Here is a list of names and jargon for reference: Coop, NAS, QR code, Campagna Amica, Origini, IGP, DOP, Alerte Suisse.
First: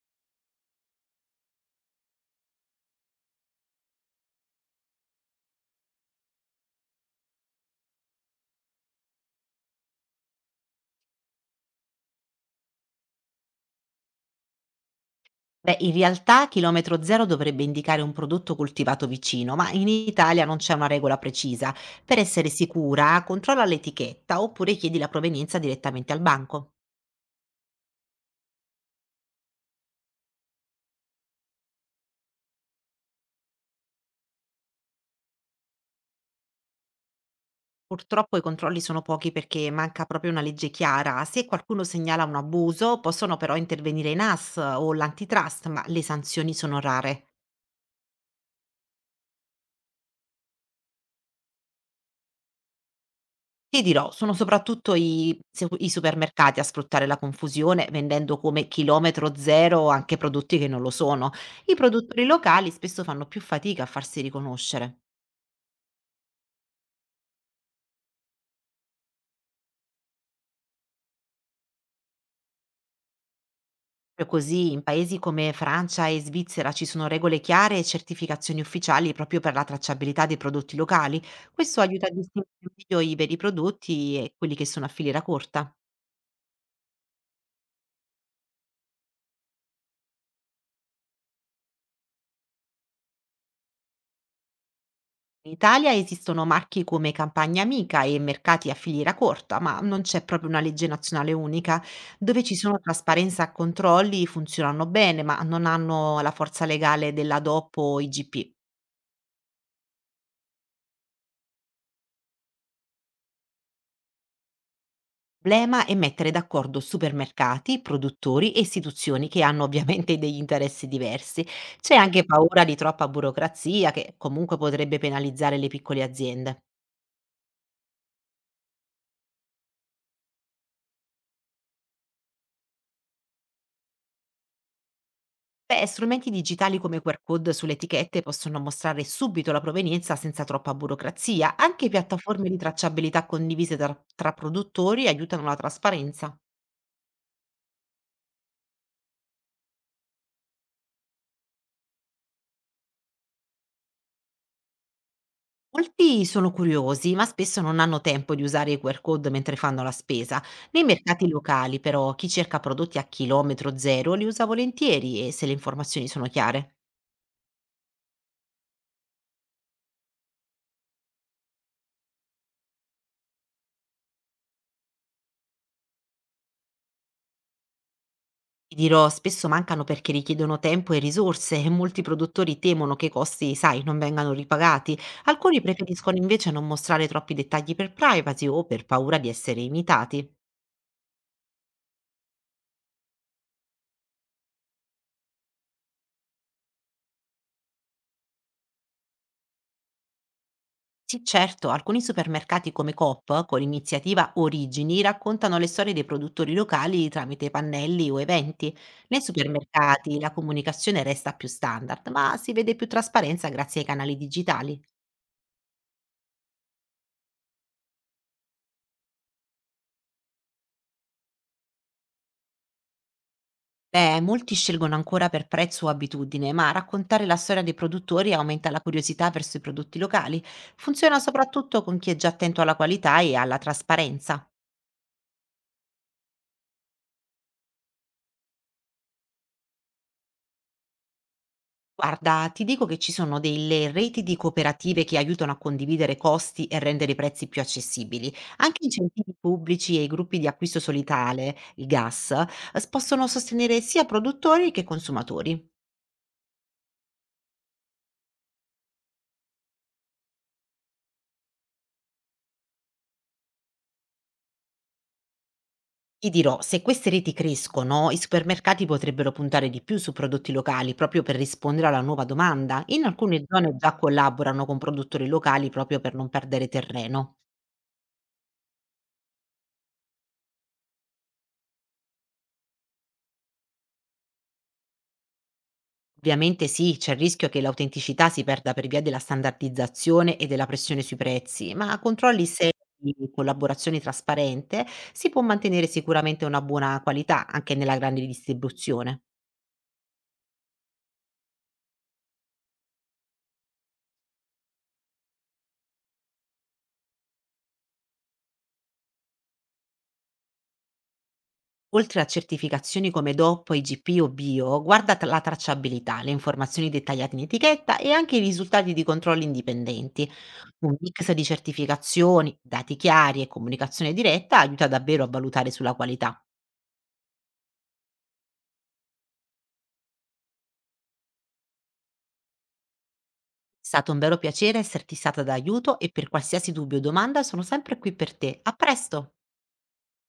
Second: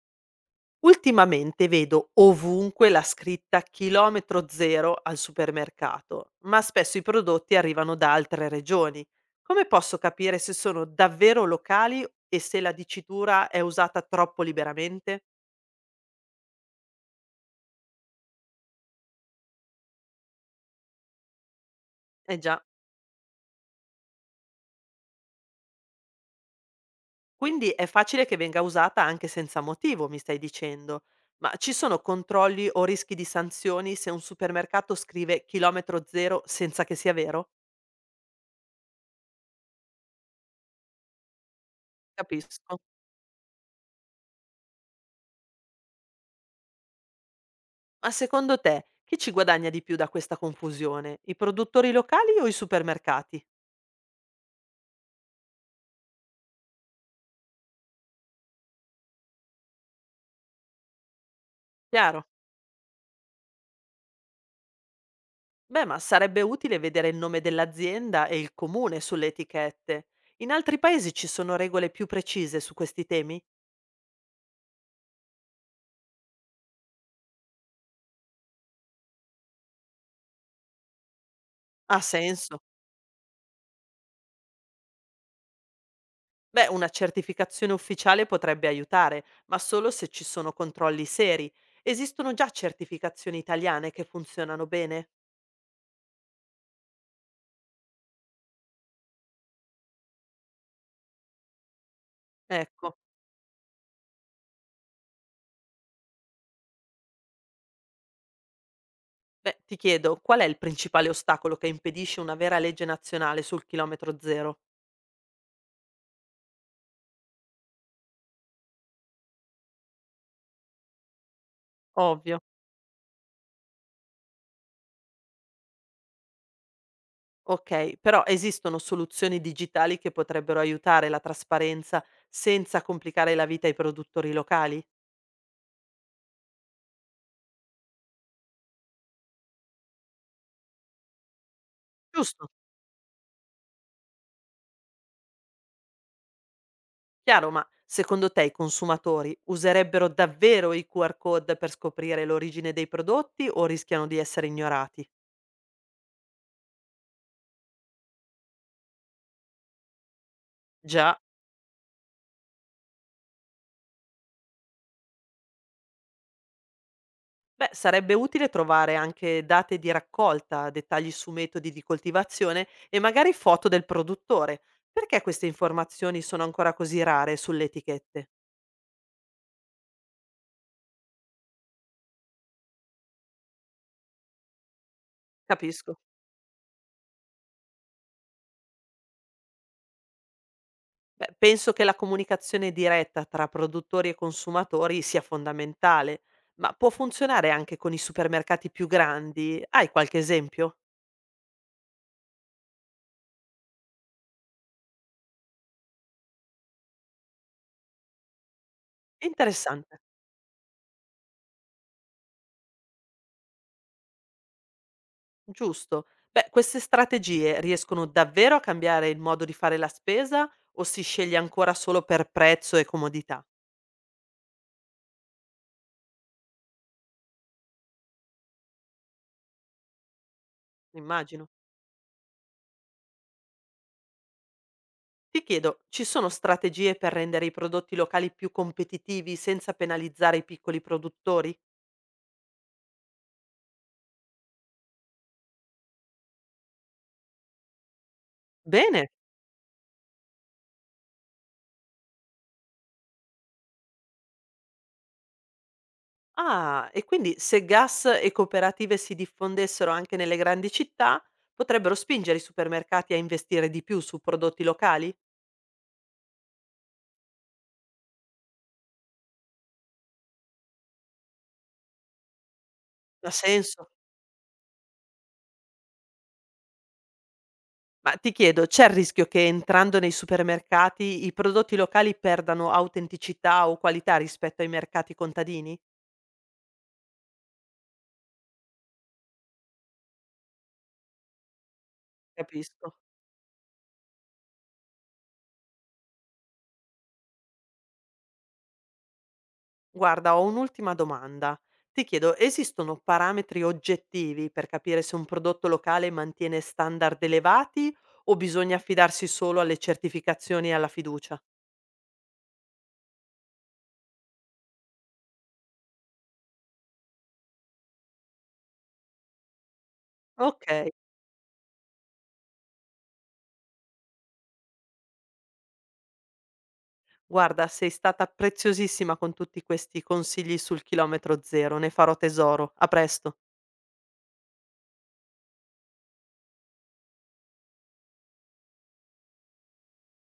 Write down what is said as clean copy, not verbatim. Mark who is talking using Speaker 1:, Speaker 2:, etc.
Speaker 1: Ultimamente vedo ovunque la scritta chilometro zero al supermercato, ma spesso i prodotti arrivano da altre regioni. Come posso capire se sono davvero locali e se la dicitura è usata troppo liberamente?
Speaker 2: Beh, in realtà chilometro zero dovrebbe indicare un prodotto coltivato vicino, ma in Italia non c'è una regola precisa. Per
Speaker 1: Eh
Speaker 2: essere
Speaker 1: già,
Speaker 2: sicura, controlla l'etichetta oppure chiedi la provenienza direttamente al banco.
Speaker 1: quindi è facile che venga usata anche senza motivo, mi stai dicendo. Ma ci sono controlli o rischi di sanzioni se un supermercato scrive chilometro zero senza che sia vero?
Speaker 2: Purtroppo i controlli sono pochi perché manca proprio una legge chiara. Se qualcuno segnala un
Speaker 1: Capisco.
Speaker 2: abuso, possono però intervenire i NAS o l'antitrust, ma le sanzioni sono rare.
Speaker 1: Ma secondo te, chi ci guadagna di più da questa confusione? I produttori locali o i supermercati?
Speaker 2: Ti dirò, sono soprattutto i se i supermercati a sfruttare la confusione, vendendo come chilometro zero anche prodotti che non lo sono. I produttori
Speaker 1: Chiaro.
Speaker 2: locali spesso fanno più fatica a farsi riconoscere.
Speaker 1: Beh, ma sarebbe utile vedere il nome dell'azienda e il comune sulle etichette. In altri paesi ci sono regole più precise su questi temi?
Speaker 2: Proprio così, in paesi come Francia e Svizzera ci sono regole chiare e certificazioni ufficiali proprio per la tracciabilità dei prodotti locali. Questo
Speaker 1: Ha
Speaker 2: aiuta a distinguere
Speaker 1: senso.
Speaker 2: meglio i veri prodotti e quelli che sono a filiera corta.
Speaker 1: Beh, una certificazione ufficiale potrebbe aiutare, ma solo se ci sono controlli seri. Esistono già certificazioni italiane che funzionano bene?
Speaker 2: In Italia esistono marchi come Campagna Amica e mercati a filiera corta, ma non c'è proprio una legge nazionale unica. Dove ci sono
Speaker 1: Ecco.
Speaker 2: trasparenza e controlli funzionano bene, ma non hanno la forza legale della DOP o IGP.
Speaker 1: Beh, ti chiedo, qual è il principale ostacolo che impedisce una vera legge nazionale sul chilometro zero?
Speaker 2: Il problema è mettere d'accordo supermercati, produttori e istituzioni che hanno ovviamente degli interessi diversi. C'è anche
Speaker 1: Ovvio.
Speaker 2: paura di troppa burocrazia che comunque potrebbe penalizzare le piccole aziende.
Speaker 1: Ok, però esistono soluzioni digitali che potrebbero aiutare la trasparenza senza complicare la vita ai produttori locali?
Speaker 2: Beh, strumenti digitali come QR code sulle etichette possono mostrare subito la provenienza senza troppa burocrazia. Anche piattaforme
Speaker 1: Giusto,
Speaker 2: di tracciabilità condivise tra produttori aiutano la trasparenza.
Speaker 1: chiaro, ma secondo te i consumatori userebbero davvero i QR code per scoprire l'origine dei prodotti o rischiano di essere ignorati?
Speaker 2: Molti sono curiosi, ma spesso non hanno tempo di usare i QR code mentre fanno la spesa. Nei
Speaker 1: Già.
Speaker 2: mercati locali, però, chi cerca prodotti a chilometro zero li usa volentieri e se le informazioni sono chiare.
Speaker 1: Beh, sarebbe utile trovare anche date di raccolta, dettagli su metodi di coltivazione e magari foto del produttore. Perché queste informazioni sono ancora così rare sulle etichette?
Speaker 2: Ti dirò, spesso mancano perché richiedono tempo e risorse e molti produttori temono che i costi, sai, non vengano ripagati. Alcuni
Speaker 1: Capisco.
Speaker 2: preferiscono invece non mostrare troppi dettagli per privacy o per paura di essere imitati.
Speaker 1: Beh, penso che la comunicazione diretta tra produttori e consumatori sia fondamentale, ma può funzionare anche con i supermercati più grandi. Hai qualche esempio?
Speaker 2: Sì, certo, alcuni supermercati come Coop, con l'iniziativa Origini, raccontano le storie dei produttori locali tramite pannelli o eventi. Nei
Speaker 1: Interessante.
Speaker 2: supermercati la comunicazione resta più standard, ma si vede più trasparenza grazie ai canali digitali.
Speaker 1: Giusto. Beh, queste strategie riescono davvero a cambiare il modo di fare la spesa o si sceglie ancora solo per prezzo e comodità?
Speaker 2: Beh, molti scelgono ancora per prezzo o abitudine, ma raccontare la storia dei produttori aumenta la curiosità verso i prodotti locali. Funziona
Speaker 1: Immagino.
Speaker 2: soprattutto con chi è già attento alla qualità e alla trasparenza.
Speaker 1: Ti chiedo, ci sono strategie per rendere i prodotti locali più competitivi senza penalizzare i piccoli produttori?
Speaker 2: Guarda, ti dico che ci sono delle reti di cooperative che aiutano a condividere costi e rendere i prezzi più accessibili. Anche
Speaker 1: Bene.
Speaker 2: incentivi pubblici e i gruppi di acquisto solitale, il gas, possono sostenere sia produttori che consumatori.
Speaker 1: Ah, e quindi se gas e cooperative si diffondessero anche nelle grandi città, potrebbero spingere i supermercati a investire di più su prodotti locali?
Speaker 2: Ti dirò, se queste reti crescono, i supermercati potrebbero puntare di più su prodotti locali proprio per rispondere alla nuova domanda. In
Speaker 1: Ha
Speaker 2: alcune zone
Speaker 1: senso?
Speaker 2: già collaborano con produttori locali proprio per non perdere terreno.
Speaker 1: Ma ti chiedo, c'è il rischio che entrando nei supermercati i prodotti locali perdano autenticità o qualità rispetto ai mercati contadini?
Speaker 2: Ovviamente sì, c'è il rischio che l'autenticità si perda per via della standardizzazione e della pressione sui prezzi, ma a controlli seri
Speaker 1: Capisco.
Speaker 2: e collaborazione trasparente si può mantenere sicuramente una buona qualità anche nella grande distribuzione.
Speaker 1: Guarda, ho un'ultima domanda. Ti chiedo, esistono parametri oggettivi per capire se un prodotto locale mantiene standard elevati o bisogna affidarsi solo alle certificazioni e alla fiducia?
Speaker 2: Oltre a certificazioni come DOP, IGP o Bio, guarda la tracciabilità, le informazioni dettagliate in etichetta e anche i risultati di controlli indipendenti.
Speaker 1: Ok,
Speaker 2: Un mix di certificazioni, dati chiari e comunicazione diretta aiuta davvero a valutare sulla qualità.
Speaker 1: guarda, sei stata preziosissima con tutti questi consigli sul chilometro zero, ne farò tesoro. A presto.
Speaker 2: È stato un vero piacere esserti stata d'aiuto e per qualsiasi dubbio o domanda sono sempre qui per te. A presto!